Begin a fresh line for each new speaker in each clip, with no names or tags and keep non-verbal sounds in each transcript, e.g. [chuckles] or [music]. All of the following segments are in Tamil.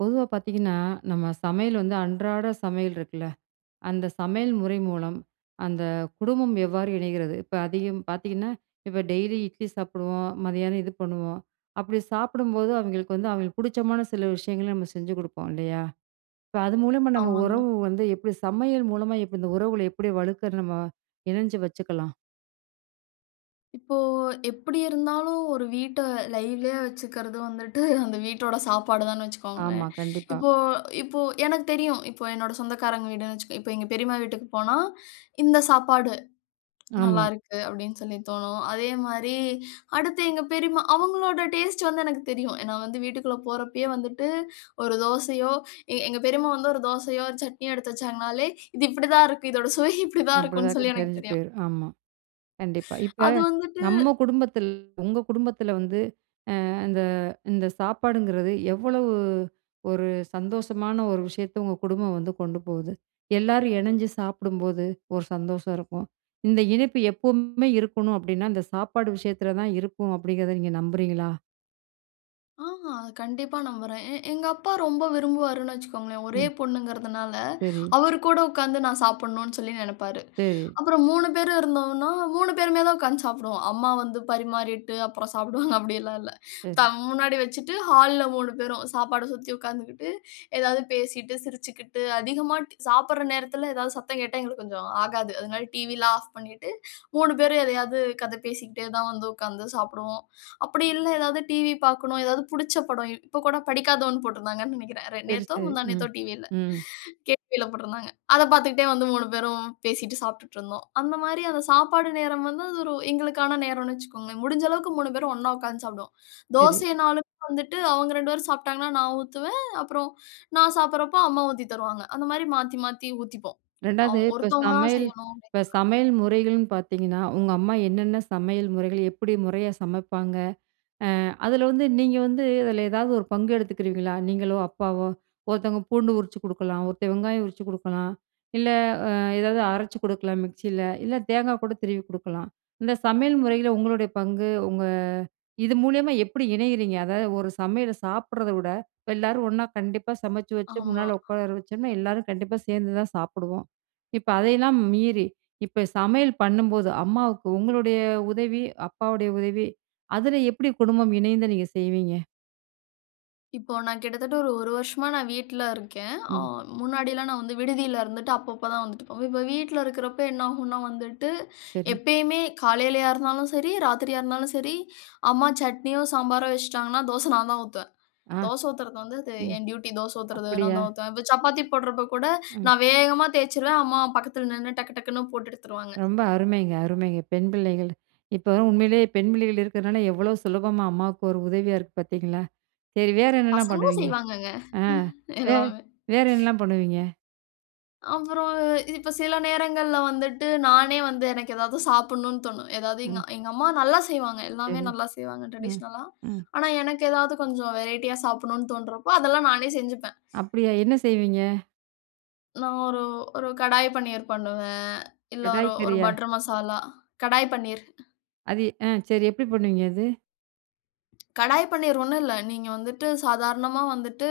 பொதுவா பார்த்தீங்கன்னா, நம்ம சமையல் வந்து அன்றாட சமையல் இருக்குல்ல, அந்த சமையல் முறை மூலம் அந்த குடும்பம் எவ்வாறு இணைகிறது? இப்ப அதிகம் பார்த்திங்கன்னா, இப்ப டெய்லி இட்லி சாப்பிடுவோம், மதியானம் இது பண்ணுவோம். அப்பிடி சாப்பிடும்போது அவிங்களுக்கு வந்து, அவிங்களுக்கு பிடிச்சமான சில விஷயங்கள நம்ம செஞ்சு குடுப்போம் இல்லையா. இப்ப அது மூலமா நம்ம
ஆமாங்க.
உறவு வந்து எப்படி சமையல் மூலமா எப்படி இந்த உறவுகள எப்படி வலுக்கறது? நம்ம இணைஞ்சு வச்சுக்கலா?
இப்போ எப்டி இருந்தாலும் ஒரு வீட்ட லைவ்லியா வச்சுக்கிறது வந்துட்டு அந்த வீட்டோட சாப்பாடு தான்னு
ஆமா,
வச்சுக்கோங்களேன்.
கண்டிப்பா.
இப்போ இப்போ எனக்கு தெரியும் இப்போ என்னோட சொந்தக்காரங்க வீடுன்னு வச்சுக்கோ இப்போ எங்க பெரிம்மா வீட்டுக்கு போனா இந்த சாப்பாடு
ஆமா.
நல்லாயிருக்கு. அப்டின்னு சொல்லி தோணும் அதேமாரி அடுத்து எங்க பெரிம்மா அவங்களோட டேஸ்ட் வந்து எனக்கு தெரியும். ஏனா வந்து வீட்டுக்குள்ள போகிறப்பயே வந்துட்டு ஒரு தோசையோ எங்க பெரிம்மா வந்து ஒரு தோசையோ, ஒரு சட்னியோ எடுத்து வச்சாங்கனாலே, இது இப்படிதா இருக்கு. இதோட சுவை இப்படிதா இருக்குன்னு
அப்படிதாங்க
சொல்லி எனக்கு
தெரிஞ்சு
தெரியும்.
போயிடும் ஆமா. கண்டிப்பா. இப்ப
அது வந்துட்டு
நம்ம குடும்பத்தில உங்க குடும்பத்தில வந்து இந்த இந்த சாப்பாடுங்கிறது, எவ்வளவு ஒரு சந்தோஷமான ஒரு விஷயத்த உங்க குடும்பம் வந்து கொண்டு போகுது? எல்லாரும் இணஞ்சு சாப்பிடும்போது, ஒரு சந்தோஷம் இருக்கும். இந்த இணைப்பு எப்பவுமே இருக்கணும் அப்படின்னா, இந்த சாப்பாடு விஷயத்தில தான் இருக்கும் அப்படிங்கிறத நீங்க நம்புறீங்களா?
ஆ, ஆ. கண்டிப்பா நம்புறேன். எ எங்க அப்பா ரொம்ப விரும்புவாருன்னு வச்சுக்கோங்களேன். ஒரே
ம்.
பொண்ணுங்குறதுனால,
சரி.
அவரு கூட உட்காந்து நான் சாப்பிடனும்னு சொல்லி நெனப்பாரு.
சரி.
அப்புறம் 3 பேர் இருந்தோம்னா, 3 பேருமே தான் உட்காந்து சாப்பிடுவோம். "அம்மா வந்து பரிமாறிட்டு, அப்புறம் சாப்பிடுவாங்க." அப்படில்லாம் இல்ல. த
சரி.
முன்னாடி வச்சிட்டு ஹால்ல 3 பேரும் சாப்பாட சுத்தி உட்காந்துகிட்டு ஏதாவது பேசிட்டு, சிரிச்சிகிட்டு, அதிகமா ட் சாப்பிடுற நேரத்தில ஏதாவது சத்தங் கேட்டா எங்களுக்கு கொஞ்சம் ஆகாது. அதனால டிவில்லாம் ஆஃப் பண்ணிட்டு, 3 பேரும் எதையாது கத பேசிக்கிட்டே தான் வந்து உட்காந்து சாப்பிடுவோம். அப்படி இல்ல எதாவது டிவி பாக்கணும், எதாவது புடிச்ச படம் இப்போ கூட படிக்காதவன் போட்ருந்தாங்கன்னு நினைக்கிறேன். ரே
சரி,
நேத்தோ
சரி.
முந்தா
ம்,
நேத்தோ டிவில,
ம்.
கேடிவில போட்ருந்தாங்க. அத பாத்துகிட்டே வந்து 3 பேரும் பேசிட்டு சாப்ட்டுட்டிருந்தோம். அந்த மாரி அந்த சாப்பாடு நேரம் வந்து அது ஒரு எங்களுக்கான நேரம்னு வச்சிக்கோங்களேன். முடிஞ்சளவுக்கு 3 பேரும் ஒண்ணா உட்காந்து சாப்பிடுவோம்.
சரி.
தோசைன்னாலும் வந்துட்டு அவுங்க 2 பேரும் சாப்ட்டாங்கன்னா, நான் ஊத்துவேன். அப்புறம் நான் சாப்பிடறப்ப, அம்மா ஊத்தி தருவாங்க. அந்த மாரி மாத்தி மாத்தி ஊத்திப்போம். அ
2ஆவது, இப்போ
ஒருத்தவங்க தான்
சமையல்
செய்யணும். அப்படிங்
இப்ப சமையல் முறைகள்ன்னு பாத்தீங்கன்னா, உங்க அம்மா என்னென்ன சமையல் முறைகள் எப்படி முறையா சமைப்பாங்க? அ அதில வந்து நீங்க வந்து அதில ஏதாவது ஒரு பங்கு எடுத்துக்குறுவீங்களா? நீங்களோ, அப்பாவோ. ஒருத்தவங்க பூண்டு உரிச்சு குடுக்கலாம், ஒருத்தென் வெங்காயம் உரிச்சு குடுக்கலாம், இல்ல அ ஏதாவது அரைச்சு குடுக்கலாம் மிக்ஸில, இல்லை தேங்கா கூட திருவி குடுக்கலாம். இந்த சமையல் முறைல உங்களுடைய பங்கு உங்க இது மூலியமா எப்படி இணையுறீங்க? அதாவது, ஒரு சமையல சாப்பிடுறத விட, இப்போ எல்லாரும் ஒண்ணா கண்டிப்பா சமைச்சு வச்சு
ஆமா.
முன்னால உக்கார வச்சோம்னா, எல்லாரும் கண்டிப்பா சேந்து தான் சாப்பிடுவோம். இப்ப அதையெல்லாம் மீறி, இப்ப சமையல் பண்ணும்போது, அம்மாவுக்கு உங்களுடைய உதவி, அப்பாவுடைய உதவி அதில எப்படி குடும்பம் இணைந்து நீங்க செய்வீங்க?
இப்போ நான் கிட்டத்தட்ட ஒரு 1 வருஷமா நான் வீட்டில இருக்கேன், ஆ
ம்.
முன்னாடிலாம் நான் வந்து விடுதியில இருந்துட்டு, அப்பப்போ தான் வந்துட்டு போவேன். இப்ப வீட்டுல இருக்கிறப்போ என்னாகும்னா வந்துட்டு,
சரி.
எப்பயுமே காலையிலயா இருந்தாலும் சரி, ராத்திரியா இருந்தாலும் சரி, அம்மா சட்னியோ சாம்பாரோ வச்சுட்டாங்கன்னா, தோசை நான் தான் ஊத்துவேன்.
ஆ.
தோசை ஊத்துறது வந்து, அது
ம்.
என் டியூட்டி, தோசை ஊத்துறது நான்
அப்படியா?
தான் ஊத்துவேன், இப்போ சப்பாத்தி போடுறப்ப கூட,
ம்.
நான் வேகமா தேய்ச்சிருவேன், அம்மா பக்கத்துல நின்னு டக்கு டக்குன்னு போட்டு எடுத்துருவாங்க.
ரொம்ப அருமைங்க அருமைங்க! பெண் பிள்ளைகள். இப்ப உண்மையிலேயே பெண் பிள்ளைகள் இருக்கிறதுனால எவ்வளோ சுலபமா அம்மாவுக்கு ஒரு உதவியா இருக்கு பார்த்தீங்களா! சரி வேறு என்னலாம்
பசங்களும்
பண்ணுவீங்க?
செய்வாங்கங்க
ஆ வே
எல்லாமே.
வேற என்னலாம் பண்ணுவீங்க?
அப்புறம் இப்ப சில நேரங்கள்ல வந்துட்டு நானே வந்து எனக்கு ஏதாவது சாப்பிடணும்னு தோணும். ஏதாவது எங்
ம்.
எங்க அம்மா நல்லா செய்வாங்க. எல்லாமே
சரி.
நல்லா செய்வாங்க
ம்,
டிரடிஷனலா,
ம்.
ஆனா எனக்கு ஏதாவது கொஞ்சம் வெரைட்டியா சாப்பிடணும்னு தோணுறப்போ, அதெல்லாம் நானே செஞ்சுப்பேன்.
அப்படியா, என்ன செய்வீங்க?
நான் ஒரு ஒரு கடாய் பன்னீர் பண்ணுவேன், இல்ல ஒரு
கடாய்
ஒரு
கறியா?
பட்டர் மசாலா. கடாய் பன்னீர்.
அது அ சரி, எப்படி பண்ணுவீங்க அது?
கடாய் பன்னீர் ஒண்ணும் இல்ல, நீங்க வந்துட்டு சாதாரணமா வந்துட்டு,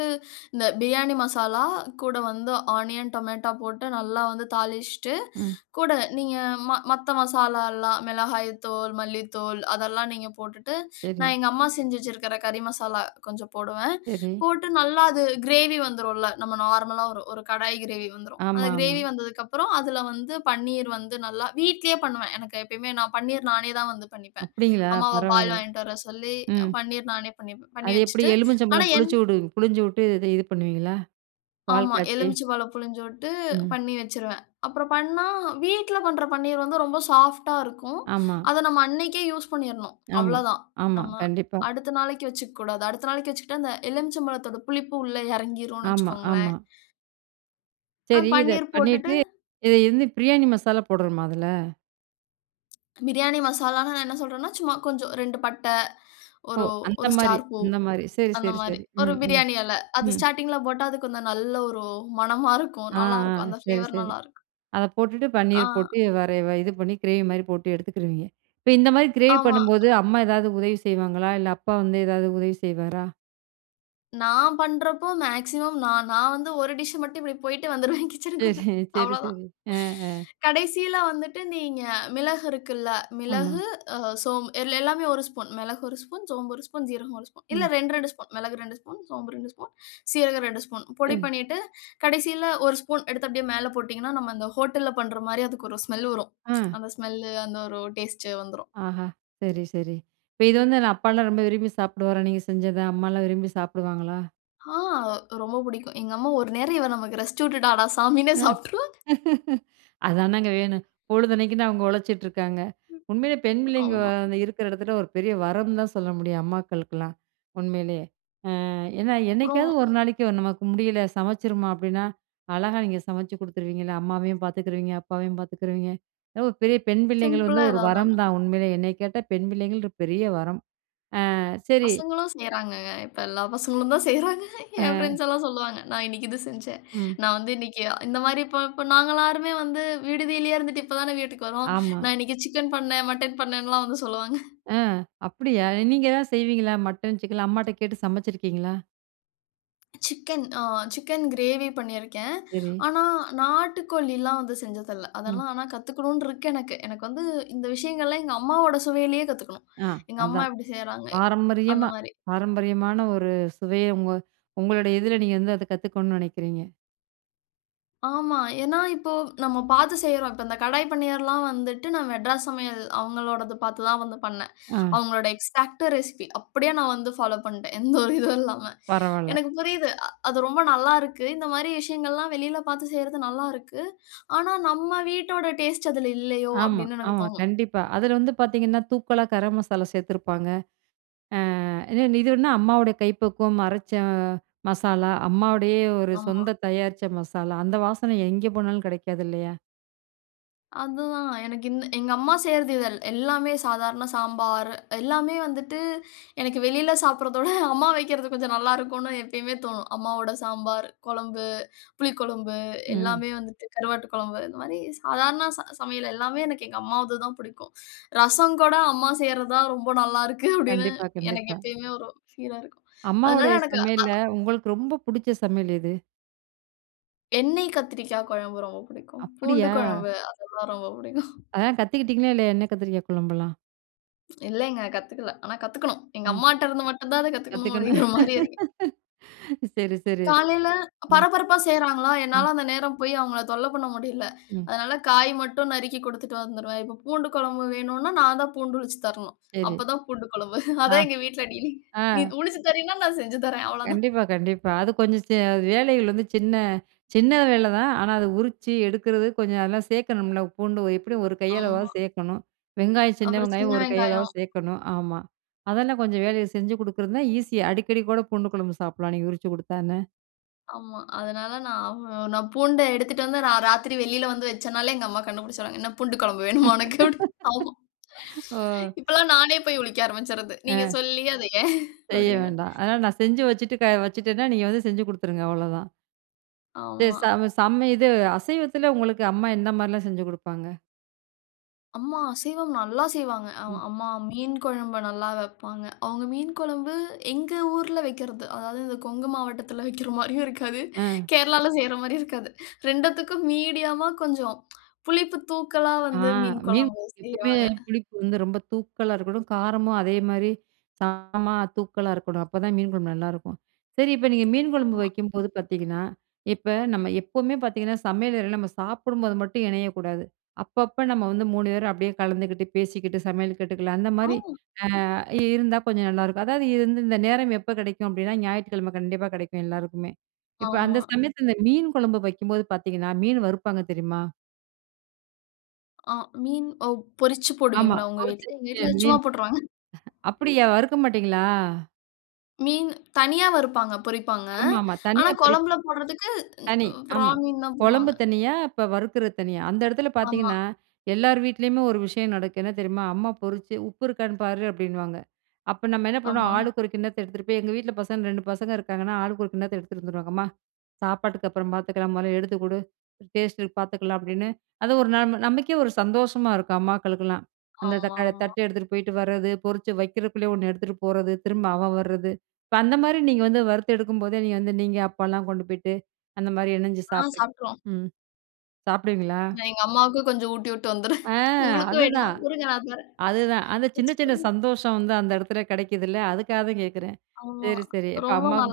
இந்த பிரியாணி மசாலா, கூட வந்து ஆனியன் டொமேட்டோ போட்டு நல்லா வந்து தாளிச்சிட்டு,
ம்.
கூட நீங்க ம மத்த மசாலா எல்லாம், மிளகாய் தூள் மல்லித்தூள், அதெல்லாம் நீங்க போட்டுட்டு, நான்
சரி.
எங்க அம்மா செஞ்சு வச்சிருக்கிற கறி மசாலா கொஞ்சம் போடுவேன்.
சரி.
போட்டு நல்லா அது கிரேவி வந்துரும்ல, நம்ம நார்மலா ஒரு ஒரு கடாய் கிரேவி வந்துரும்.
ஆமா,
அந்த
ஆமா.
கிரேவி வந்ததுக்கு அப்புறம், அதுல வந்து பன்னீர் வந்து நல்லா வீட்டுலேயே பண்ணுவேன். எனக்கு எப்பையுமே நான் பன்னீர் நானே தான் வந்து பண்ணிப்பேன்.
அப்படிங்களா!
அம்மாவ பால்
பரவாயில்ல.
வாங்கிட்டு வர சொல்லி,
ம்.
பன்னீர் நானே பண்ணிப்பேன் பண்ணி
அது எப்படி
வைச்சிட்டு. ஆனா
எலுமிச்சம்பழம்
என்
புளிச்சு வுடு புளிஞ்சு விட்டு, இத இது பண்ணுவீங்களா? பால்
ஆமா,
காய்ச்சி.
எலுமிச்சைபழம் பிழிஞ்சு விட்டு
ம்.
பண்ணி வச்சுருவேன். அப்புறம் பண்ணா வீட்டில பண்ற பன்னீர் வந்து ரொம்ப சாஃப்ட்டா இருக்கும்.
ஆமா.
அத நம்ம அன்னைக்கே யூஸ் பண்ணீரணும்,
ஆமா,
அவளோ தான்.
ஆமா,
நம்ம
கண்டிப்பா.
அடுத்த நாளைக்கு வச்சுக்கக் கூடாது. அடுத்த நாளைக்கு வச்சிக்கிட்டா, அந்த எலுமிச்சை பழத்தோட புளிப்பு உள்ளே இறங்கிரும்னு
ஆமா,
வைச்சுக்கோங்களேன்.
ஆமா.
[inhales] ஆ,
சரி. இத
பன்னீர் போட்டுட்டு
பண்ணிட்டு இத வந்து பிரியாணி மசாலா போடணுமா அதுல?
பிரியாணி மசாலானா நான் என்ன சொல்றேன்னா, சும்மா கொஞ்சம் 2 பட்ட,
ஓ!
ஒரு, ஒரு
அந்தமாரி,
ஸ்டார் பூ,
அந்த மாதிரி, சரி,
அந்த
சரி,
மாரி.
சரி,
ஒரு
ம், ம்,
பிரியாணி இல. அது
ம்.
ஸ்டார்டிங் ல போட்டா அது கொஞ்சம் நல்ல ஒரு மணமா இருக்கும்
ஆ,
நல்லா
ஆ,
இருக்கும். அந்த
சரி,
ஃப்ளேவர்
சரி.
நல்லா இருக்கும்.
அத போட்டுட்டு
ஆ.
பன்னீர் போட்டு வேற வ இது பண்ணி கிரேவிமாரி போட்டு எடுத்துக்குருவீங்க. இப்ப இந்தமாரி கிரேவி
ஆமா.
பண்ணும்போது, அம்மா ஏதாவது உதவி செய்வாங்களா? இல்ல அப்பா வந்து ஏதாவது உதவி செய்வாரா?
நான் பண்ணுறப்போ, மேக்ஸிமம் நான் நான் வந்து ஒரு டிஷ் மட்டும் இப்பிடி போயிட்டு வந்துருவேன்
சரி
கிட்சனுக்குள்ள
சரி,
அவ்வள தான்.
சரி. அ, அ.
கடைசியில வந்துட்டு நீங்க மிளகு இருக்குள்ல
ஆமா.
மிளகு, அ சோம்பு எ எல்லாமே ஒரு ஸ்பூன் மிளகு ஒரு ஸ்பூன், சோம்பு ஒரு ஸ்பூன், சீரகம் ஒரு ஸ்பூன். இல்ல,
ம்.
2, 2 ஸ்பூன் மிளகு ரெண்டு ஸ்பூன், சோம்பு ரெண்டு ஸ்பூன், சீரகம் ரெண்டு ஸ்பூன் பொடி
சரி.
பண்ணிட்டு, கடைசியில ஒரு ஸ்பூன் எடுத்து அப்பிடியே மேல போட்டீங்கன்னா, நம்ப அந்த ஹோட்டல பண்றமாரி அதுக்கு ஒரு ஸ்மெல் வரும் [tsk]
ஆ.
அந்த ஸ்மெல், அந்த ஒரு, ஒரு டேஸ்ட் வந்துரும்.
ஆஹா! சரி, சரி. இப்ப இது வந்து என்ன அப்பால்லாம் ரொம்ப விரும்பி சாப்பிடுவாரா? நீங்க செஞ்சத அம்மால்லாம் விரும்பி சாப்பிடுவாங்களா?
ஆ ரொம்ப பிடிக்கும். எங்க அம்மா ஒரு நேரம் இவ நமக்கு ரெஸ்ட் விட்டுட்டாடா, சாமின்னு
ஆஹ்.
சாப்புட்ருவாங்க
[laughs] அதானங்க வேணும். பொழுதன்னக்கும் தான் அவுங்க உழச்சிட்டு இருக்காங்க. உண்மையிலே பெண் பிள்ளைங்க
ஆமா.
அந்த இருக்குற இடத்துல ஒரு பெரிய வரம் தான் சொல்ல முடியும். அம்மாக்களுக்குலாம் உண்மையிலேயே! அ ஏன்னா,
அப்புறம்,
என்னைக்காவது ஒரு நாளைக்கு நமக்கு முடியல சமைச்சிருமா, அப்பிடீன்னா, அழகா நீங்க சமைச்சு குடுத்துருவீங்கள்ல. அம்மாவையும் பாத்துக்கிருவீங்க, அப்பாவையும் பாத்துக்கிருவீங்க. அது ஒரு பெரிய பெண் பிள்ளைங்கள் வந்து
சிம்பிளா
ஒரு
ஏதாவது
வரம்
ஒன்னு.
தான். உண்மையிலே என்னைய கேட்டா பெண் பிள்ளைங்கள் ஒரு பெரிய வரம். அ, சரி.
பசங்களும் செய்யுறாங்கங்க. இப்ப எல்லா பசங்களும் தான் செய்யுறாங்க என்
அ.
ஃப்ரெண்ட்ஸ் எல்லாம் சொல்லுவாங்க. நான் இன்னைக்கி இது செஞ்சேன்,
ம்.
நான் வந்து இன்னைக்கி இந்தமாரி இப்ப இப்ப நாங்க எல்லாருமே வந்து விடுதியிலேயே இருந்துட்டு இப்ப தானே வீட்டுக்கு வரோம்.
ஆமா.
நான் இன்னைக்கி சிக்கன் பண்ணேன், மட்டன் பண்ணேன்லாம் வந்து சொல்லுவாங்க.
ஆ, அப்பிடியா நீங்க தான் செய்வீங்களா? மட்டன், சிக்கன்லாம் அம்மாட்ட கேட்டு சமச்சிருக்கீங்களா?
சிக்கன் ஆ சிக்கன் கிரேவி பண்ணிருக்கேன்.
சரி.
ஆனா நாட்டுக்கோழில்லாம் வந்து செஞ்சது இல்ல.
ம்.
அதெல்லாம் ஆனா கத்துக்குணும்னு இருக்கு எனக்கு. எனக்கு வந்து இந்த விஷயங்கள்லாம், எங்க அம்மாவோட சுவையிலயே கத்துக்கணும்.
ஆ,
எங்க அம்மா
அதான்
எப்டி செய்றாங்க
பாரம்பரியமா,
அந்தமாரி.
பாரம்பரியமான ஒரு சுவைய உங்க உங்களுடைய இதுல நீங்க வந்து அத கத்துக்கணும்னு நெனைக்கிறீங்க.
ஆமா. ஏனா இப்போ நம்ம பார்த்து செய்றோம். இப்ப இந்த கடாய் பன்னீர்லாம் வந்துட்டு நான் மெட்ராஸ் சமையல் அவங்களோடது பார்த்து தான் வந்து பண்ணேன்.
ஆ.
அவங்களோட எக்ஸாக்ட் ரெசிப்பி அப்டியே நான் வந்து ஃபாலோ பண்ட்டேன். எந்த ஒரு இதுவும் இல்லாம
பரவால்ல.
எனக்கு புரியுது. அது ரொம்ப நல்லாருக்கு. இந்த மாரி விஷயங்கள்லாம் வெளில பார்த்து செய்றது நல்லாருக்கு. ஆனா நம்ம வீட்டோட டேஸ்ட் அதுல இல்லயோ
ஆமா,
அப்டின்னு எனக்கு
ஆமா.
தோணும்.
கண்டிப்பா அதுல வந்து பார்த்தீங்கன்னா, தூக்கலா கர மசாலா சேர்த்துருப்பாங்க. அ இது வந்து அம்மாவோட கைப்பக்குவம் அரைச்ச மசாலா அம்மாவுடைய ஒரு
ஆமா.
சொந்த தயாரிச்ச மசாலா. அந்த வாசன எங்கே போனாலும் கெடைக்காது இல்லையா?
அதுதான் எனக்கு இந்த எங்க அம்மா செய்றது இதல் எல்லாமே சாதாரண சாம்பார் எல்லாமே வந்துட்டு எனக்கு வெளில சாப்ட்றதோட அம்மா வைக்கிறது கொஞ்சம் நல்லாருக்குனு எப்பயுமே தோணும். அம்மாவோட சாம்பார், கொழம்பு, புளி கொழம்பு
ம்.
எல்லாமே வந்துட்டு கருவாட்டு கொழம்பு இந்த மாரி சாதாரண ச சமையல் எல்லாமே எனக்கு எங்க அம்மாதுது தான் புடிக்கும். ரசம் கூட அம்மா செய்றதான் ரொம்ப நல்லாருக்கு அப்டின்னு
கண்டிப்பா,
எனக்கு
கண்டிப்பா.
எப்பயுமே ஒரு ஃபீலா இருக்கும். அதனால
அம்மாவுடைய
எனக்கு ஆ
சமையல்ல உங்களுக்கு ரொம்ப புடிச்ச சமையல் எது?
எண்ணெய் கத்திரிக்காய் குழம்பு ரொம்ப புடிக்கும். பூண்டு
அப்பிடியா?
குழம்பு அதெல்லாம் ரொம்ப புடிக்கும்.
அதலாம் கத்திக்கிட்டீங்களா இல்லயா? எண்ணெய் கத்திரிக்காய் குழம்பெல்லாம்.
இல்லேங்க கத்துக்கல. ஆனா, கத்துக்கணும். எங்க
ம்.
அம்மாட்ட இருந்து மட்டும் தான் அத கத்துக்கணும்
கத்துக்குன்னு
அப்பிடிங்கிற மாரி இருக்கு
[laughs] சரி, சரி.
காலையில
ம்.
பரபரப்பா செய்றாங்களா!
ம்.
என்னால அந்த நேரம் போய் அவுங்கள தொல்ல பண்ண முடியல.
ம்.
அதனால காய் மட்டும் நறுக்கி குடுத்துட்டு வந்துருவேன். இப்ப பூண்டு குழம்பு வேணுனா, நான் தான் பூண்டு உருச்சு தரணும்.
சரி.
அப்ப தான் பூண்டு குழம்பு
ஆ,
அதான் எங்க வீட்ல டீலிங்
ஆ.
நீ உரிச்சி தரேன்னா, நான் செஞ்சு தரேன் அவ்ள தான்.
கண்டிப்பா, கண்டிப்பா. அது கொஞ்ச செ வேலைகள் வந்து சின்ன, சின்ன வேல தான். ஆனா, அது உரிச்சு எடுக்கிறது கொஞ்ச அதெல்லாம் சேர்க்கணும்ல. பூண்டு [unintelligible] எப்பிடியும் ஒரு
ஆமா.
கையளவாவது சேர்க்கணும். வெங்காயம், சின்ன
அப்புறம் சின்ன
வெங்காயம் ஒரு கையளவாவது
வெங்காயம்.
சேர்க்கணும். ஆமா அதெல்லாம் கொஞ்ச வேலைய செஞ்சு கொடுக்குறதுன்னா, ஈசியா அடிக்கடி கூட பூண்டு குழம்பு சாப்புட்லாம், நீங்க உரிச்சு குடுத்தா என்ன?
ஆமா. அதனால நான் அவ் அ நான் பூண்டே எடுத்துட்டு வந்து நான் ராத்திரி வெளியில வந்து வச்சனாலே எங்கம்மா கண்டுபிடிச்சுருவாங்க. என்ன பூண்டு குழம்பு வேணுமா உனக்கு அப்பிடின்டு, ஆமா
[laughs] ஓ! [breath]
இப்பெல்லாம் நானே போய் உரிக்க ஆரம்பிச்சிர்றது. நீங்க
ஆ.
சொல்லி அத ஏன்?
செய்ய
அப்பிடின்னு.
வேண்டாம். ஆனா, நான் செஞ்சு வச்சுட்டு க வச்சிட்டேன்னா, நீங்க வந்து செஞ்சு குடுத்துருங்க, அவ்ளோ தான். செ
ஆமா.
சம செம்ம இது அசைவத்தில உங்களுக்கு அம்மா என்ன மாரிலாம் செஞ்சு குடுப்பாங்க?
அம்மா அசைவம் நல்லா செய்வாங்க. அ
ம்.
அம்மா மீன் குழம்பு நல்லா வப்பாங்க. அவுங்க மீன் கொழம்பு எங்க ஊர்ல வைக்கறது. அதாவது இந்த கொங்கு மாவட்டத்தில வைக்கிற மாரியும் இருக்காது
அ.
கேரளால செய்ற மாரியும் இருக்காது. ரெண்டுத்துக்கும் மீடியமா கொஞ்சம் புளிப்பு தூக்கலா
ஆ.
வந்து மீன்
மீன்
கொழம்பு
எப்பவுமே
செய்வாங்க.
புளிப்பு வந்து ரொம்ப தூக்கலா இருக்கணும். காரமும் அதேமாரி காரமா தூக்கலா இருக்கணும். அப்பதான் மீன் குழம்பு நல்லாருக்கும். சரி, இப்ப நீங்க மீன் குழம்பு
ஆமா.
வைக்கும்போது பாத்தீங்கன்னா, இப்ப நம்ம எப்போமே பாத்தீங்கன்னா சமையலறையில நம்ம சாப்பிடும்போது மட்டும் இணையக்கூடாது. அப்பப்ப நம்ம வந்து 3 பேரும் அப்டியே கலந்துக்கிட்டு, பேசிக்கிட்டு, சமையல் காட்டுக்குள்ள
ஆ.
அந்தமாரி அ இருந்தா கொஞ்சம் நல்லாருக்கும். அதாவது இருந்த இந்த நேரம் எப்போ கிடைக்கும் அப்டின்னா, ஞாயிற்றுக்கிழம கண்டிப்பா கிடைக்கும் எல்லாருக்குமே. இப்போ அந்த
ஆமா.
சமயத்தில இந்த மீன் குழம்பு வைக்கும்போது பாத்தீங்கன்னா, மீன் வறுப்பாங்க தெரியுமா?
ஆ. மீன் ஒ பொறிச்சு
ஆமா
போடுவீங்களா? உங்க
பொறிச்ச
வீட்ல எங்க
[unintelligible]
வீட்ல சும்மா
மீன்.
போட்ருவாங்க.
[chuckles] அப்படியா! வறுக்க மாட்டீங்களா?
மீனு தனியா வறுப்பாங்க பொறிப்பாங்க.
ஆமா, ஆமா.
ஆனா
தனியா பொறிப்
கொழம்புல போடுறதுக்கு
தனி
ம் ப்ரா
ஆமா,
மீன் தான்
கொழம்பு
போடுவாங்க.
தனியா, இப்ப வறுக்கிற தனியா, அந்த இடத்துல
ஆமா.
பாத்தீங்கன்னா, எல்லார் வீட்லயுமே ஒரு விஷயம் நடக்கு என்ன தெரியுமா? அம்மா, பொறிச்சு "உப்பு இருக்கான்னு பாரு” அப்டின்னுவாங்க. அப்ப நம்ம என்ன பண்ணுவோம்?
ஆமா.
ஆளுக்கொரு கிண்ணத்த எடுத்துட்டு போயி, எங்க வீட்ல பசங்க 2 பசங்க இருக்காங்கன்னா, ஆளுக்கு ஒரு கிண்ணத்த எடுத்துட்டு வந்துருவாங்க. "அம்மா, சாப்பாட்டுக்கு அப்புறம் பாத்துக்கலாம். மொதல்ல எடுத்து குடு, டேஸ்ட்டு பாத்துக்கலாம்” அப்படின்னு அது ஒரு நம் நமக்கே ஒரு சந்தோஷமா இருக்கும். அம்மாக்களுக்கெல்லாம் அந்த தக்கா
ஆமாமா.
தட்டு எடுத்துட்டு போய்ட்டு வரது, பொறிச்சு வைக்கிறதுக்குள்ளயே ஒண்ணு எடுத்துட்டு போறது, திரும்ப அவன் வர்ரது. இப்ப அந்த மாரி நீங்க வந்து வறுத்து எடுக்கும்போதே, நீங்க வந்து நீங்க அப்பாலாம் கொண்டு போய்ட்டு அந்த மாரி இணஞ்சி
ஆ
சாப்ட்ருக்
சாப்ட்ருவோம்.
ம் சாப்டுவீங்களா?
நான் எங்க அம்மாவுக்கு கொஞ்சம் ஊட்டிட்டு வந்துருவேன்.
ஆ
உங்களுக்கும் வேணுமா?
அதுதான்.
இருங்க நான் தரேன்.
அதுதான். அந்த சின்ன சின்ன
வச்சுக்கோங்க.
சந்தோஷம் வந்து அந்த இடத்துல கெடைக்குதுல்ல! அதுக்காக தான் கேக்குறேன்
ஆமா.
சரி, சரி இப்ப
ரொம்ப
அம்மாக்கு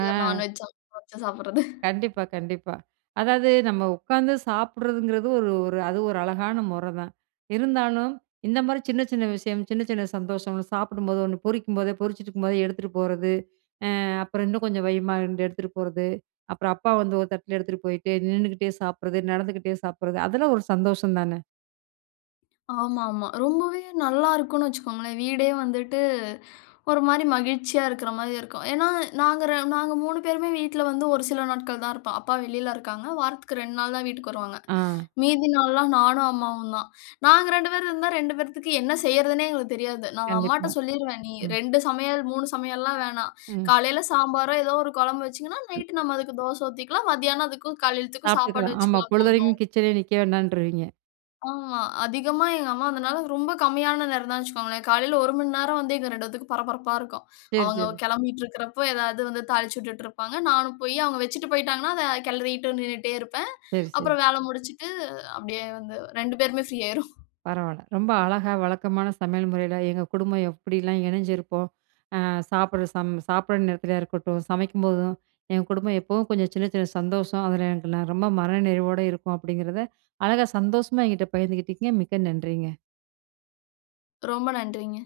ஆ
நான்வெஜ் சமைச்சு வச்சு சாப்பிட்றது.
கண்டிப்பா, கண்டிப்பா. அதாவது, நம்ம உக்காந்து சாப்பிட்றதுங்கிறது ஒரு ஒரு அது ஒரு அழகான மொறதான். இருந்தாலும், இந்த மாரி சின்ன, சின்ன விஷயம், சின்ன சின்ன சந்தோஷம் ,சாப்பிடும்போது ஒண்ணு பொரிக்கும்போதே பொறிச்சிட்ருக்கும்போதே எடுத்துட்டு போறது, அ அப்புறம் இன்னும் கொஞ்சம் வையுமான்னு 2 எடுத்துட்டு போறது. அப்புறம் அப்பா வந்து ஒரு தட்டுல எடுத்துட்டு போயிட்டு, நின்னுக்கிட்டே சாப்பிடுறது, நடந்துக்கிட்டே சாப்பிடுறது அதெல்லாம் ஒரு சந்தோஷம் தான.
ஆமாமா, ரொம்பவே நல்லாருக்குனு வச்சுக்கோங்களேன், வீடே வந்துட்டு, ஒரு மாரி மகிழ்ச்சியா இருக்குற மாரி இருக்கும், ஏனா நாங்க ர நாங்க 3 பேருமே வீட்ல வந்து ஒரு சில நாட்கள் தான் இருப்போம், அப்பா வெளில இருக்காங்க. வாரத்துக்கு 2 நாள் தான் வீட்டுக்கு வருவாங்க,
ஆ.
மீதி நாள்லாம் நானும் அம்மாவும் தான், நாங்க 2 பேர் இருந்தா, 2 பேத்துக்கு என்ன செய்றதுன்னே எங்களுக்கு தெரியாது, நான்
கண்டிப்பா.
அம்மாட்ட சொல்லீருவேன், நீ
ம்.
2 சமையல், 3 சமையல்லாம் வேணாம்,
ம்.
காலையில சாம்பாரோ, ஏதோ ஒரு குழம்பு வச்சிங்கன்னா,
ம்.
நைட்டு நம்ம அதுக்கு தோச ஊத்திக்கலாம், மதியானம் அதுக்கும் காலையத்துக்கும் சாப்பாடு
சாப்பட்டுக்கலாம். ஆமா
வச்சுக்கலாம்
பொழுதனைக்கும்
போதும்.
கிச்சனேயே நிக்க வேண்டான்றுவீங்க.
ஆமா. அதிகமா எங்க அம்மா வந்தனால ரொம்ப கம்மியான நேரம் தான் வச்சுக்கோங்களேன், காலையில 1 மணி நேரம் வந்து எங்க 2 பேத்துக்கும் பரபரப்பா இருக்கும்.
சரி,
அவங்க
சரி.
கிளம்பிட்டு இருக்கிறப்போ ஏதாவது வந்து தாளிச்சுட்டு இருப்பாங்க, நானும் போய் அவங்க வச்சுட்டு போய்ட்டாங்கனா, அத கிளறிட்டு நின்னுட்டே இருப்பேன்.
சரி, சரி.
அப்புறம் வேல முடிச்சிட்டு அப்டியே வந்து 2 பேருமே ஃப்ரீ ஆயிரும். [chuckles]
பரவால்ல! ரொம்ப அழகா வழக்கமான சமையல் முறையில, எங்க குடும்பம் எப்டிலாம் இணைஞ்சிருப்போம்? ஆ சாப்புடுற சம் சாப்புடுற நேரத்துலயா இருக்கட்டும், சமைக்கும்போதும், எங்க குடும்பம் எப்பவும் கொஞ்சம் சின்ன சின்ன சந்தோஷம் அதில எனக்கு நெ ரொம்ப மன நிறைவோட இருக்கும் அப்டிங்கிறத, அழகா சந்தோஷமா என்கிட்ட பகிர்ந்துகிட்டீங்க, மிக்க நன்றிங்க.
ரொம்ப நன்றிங்க.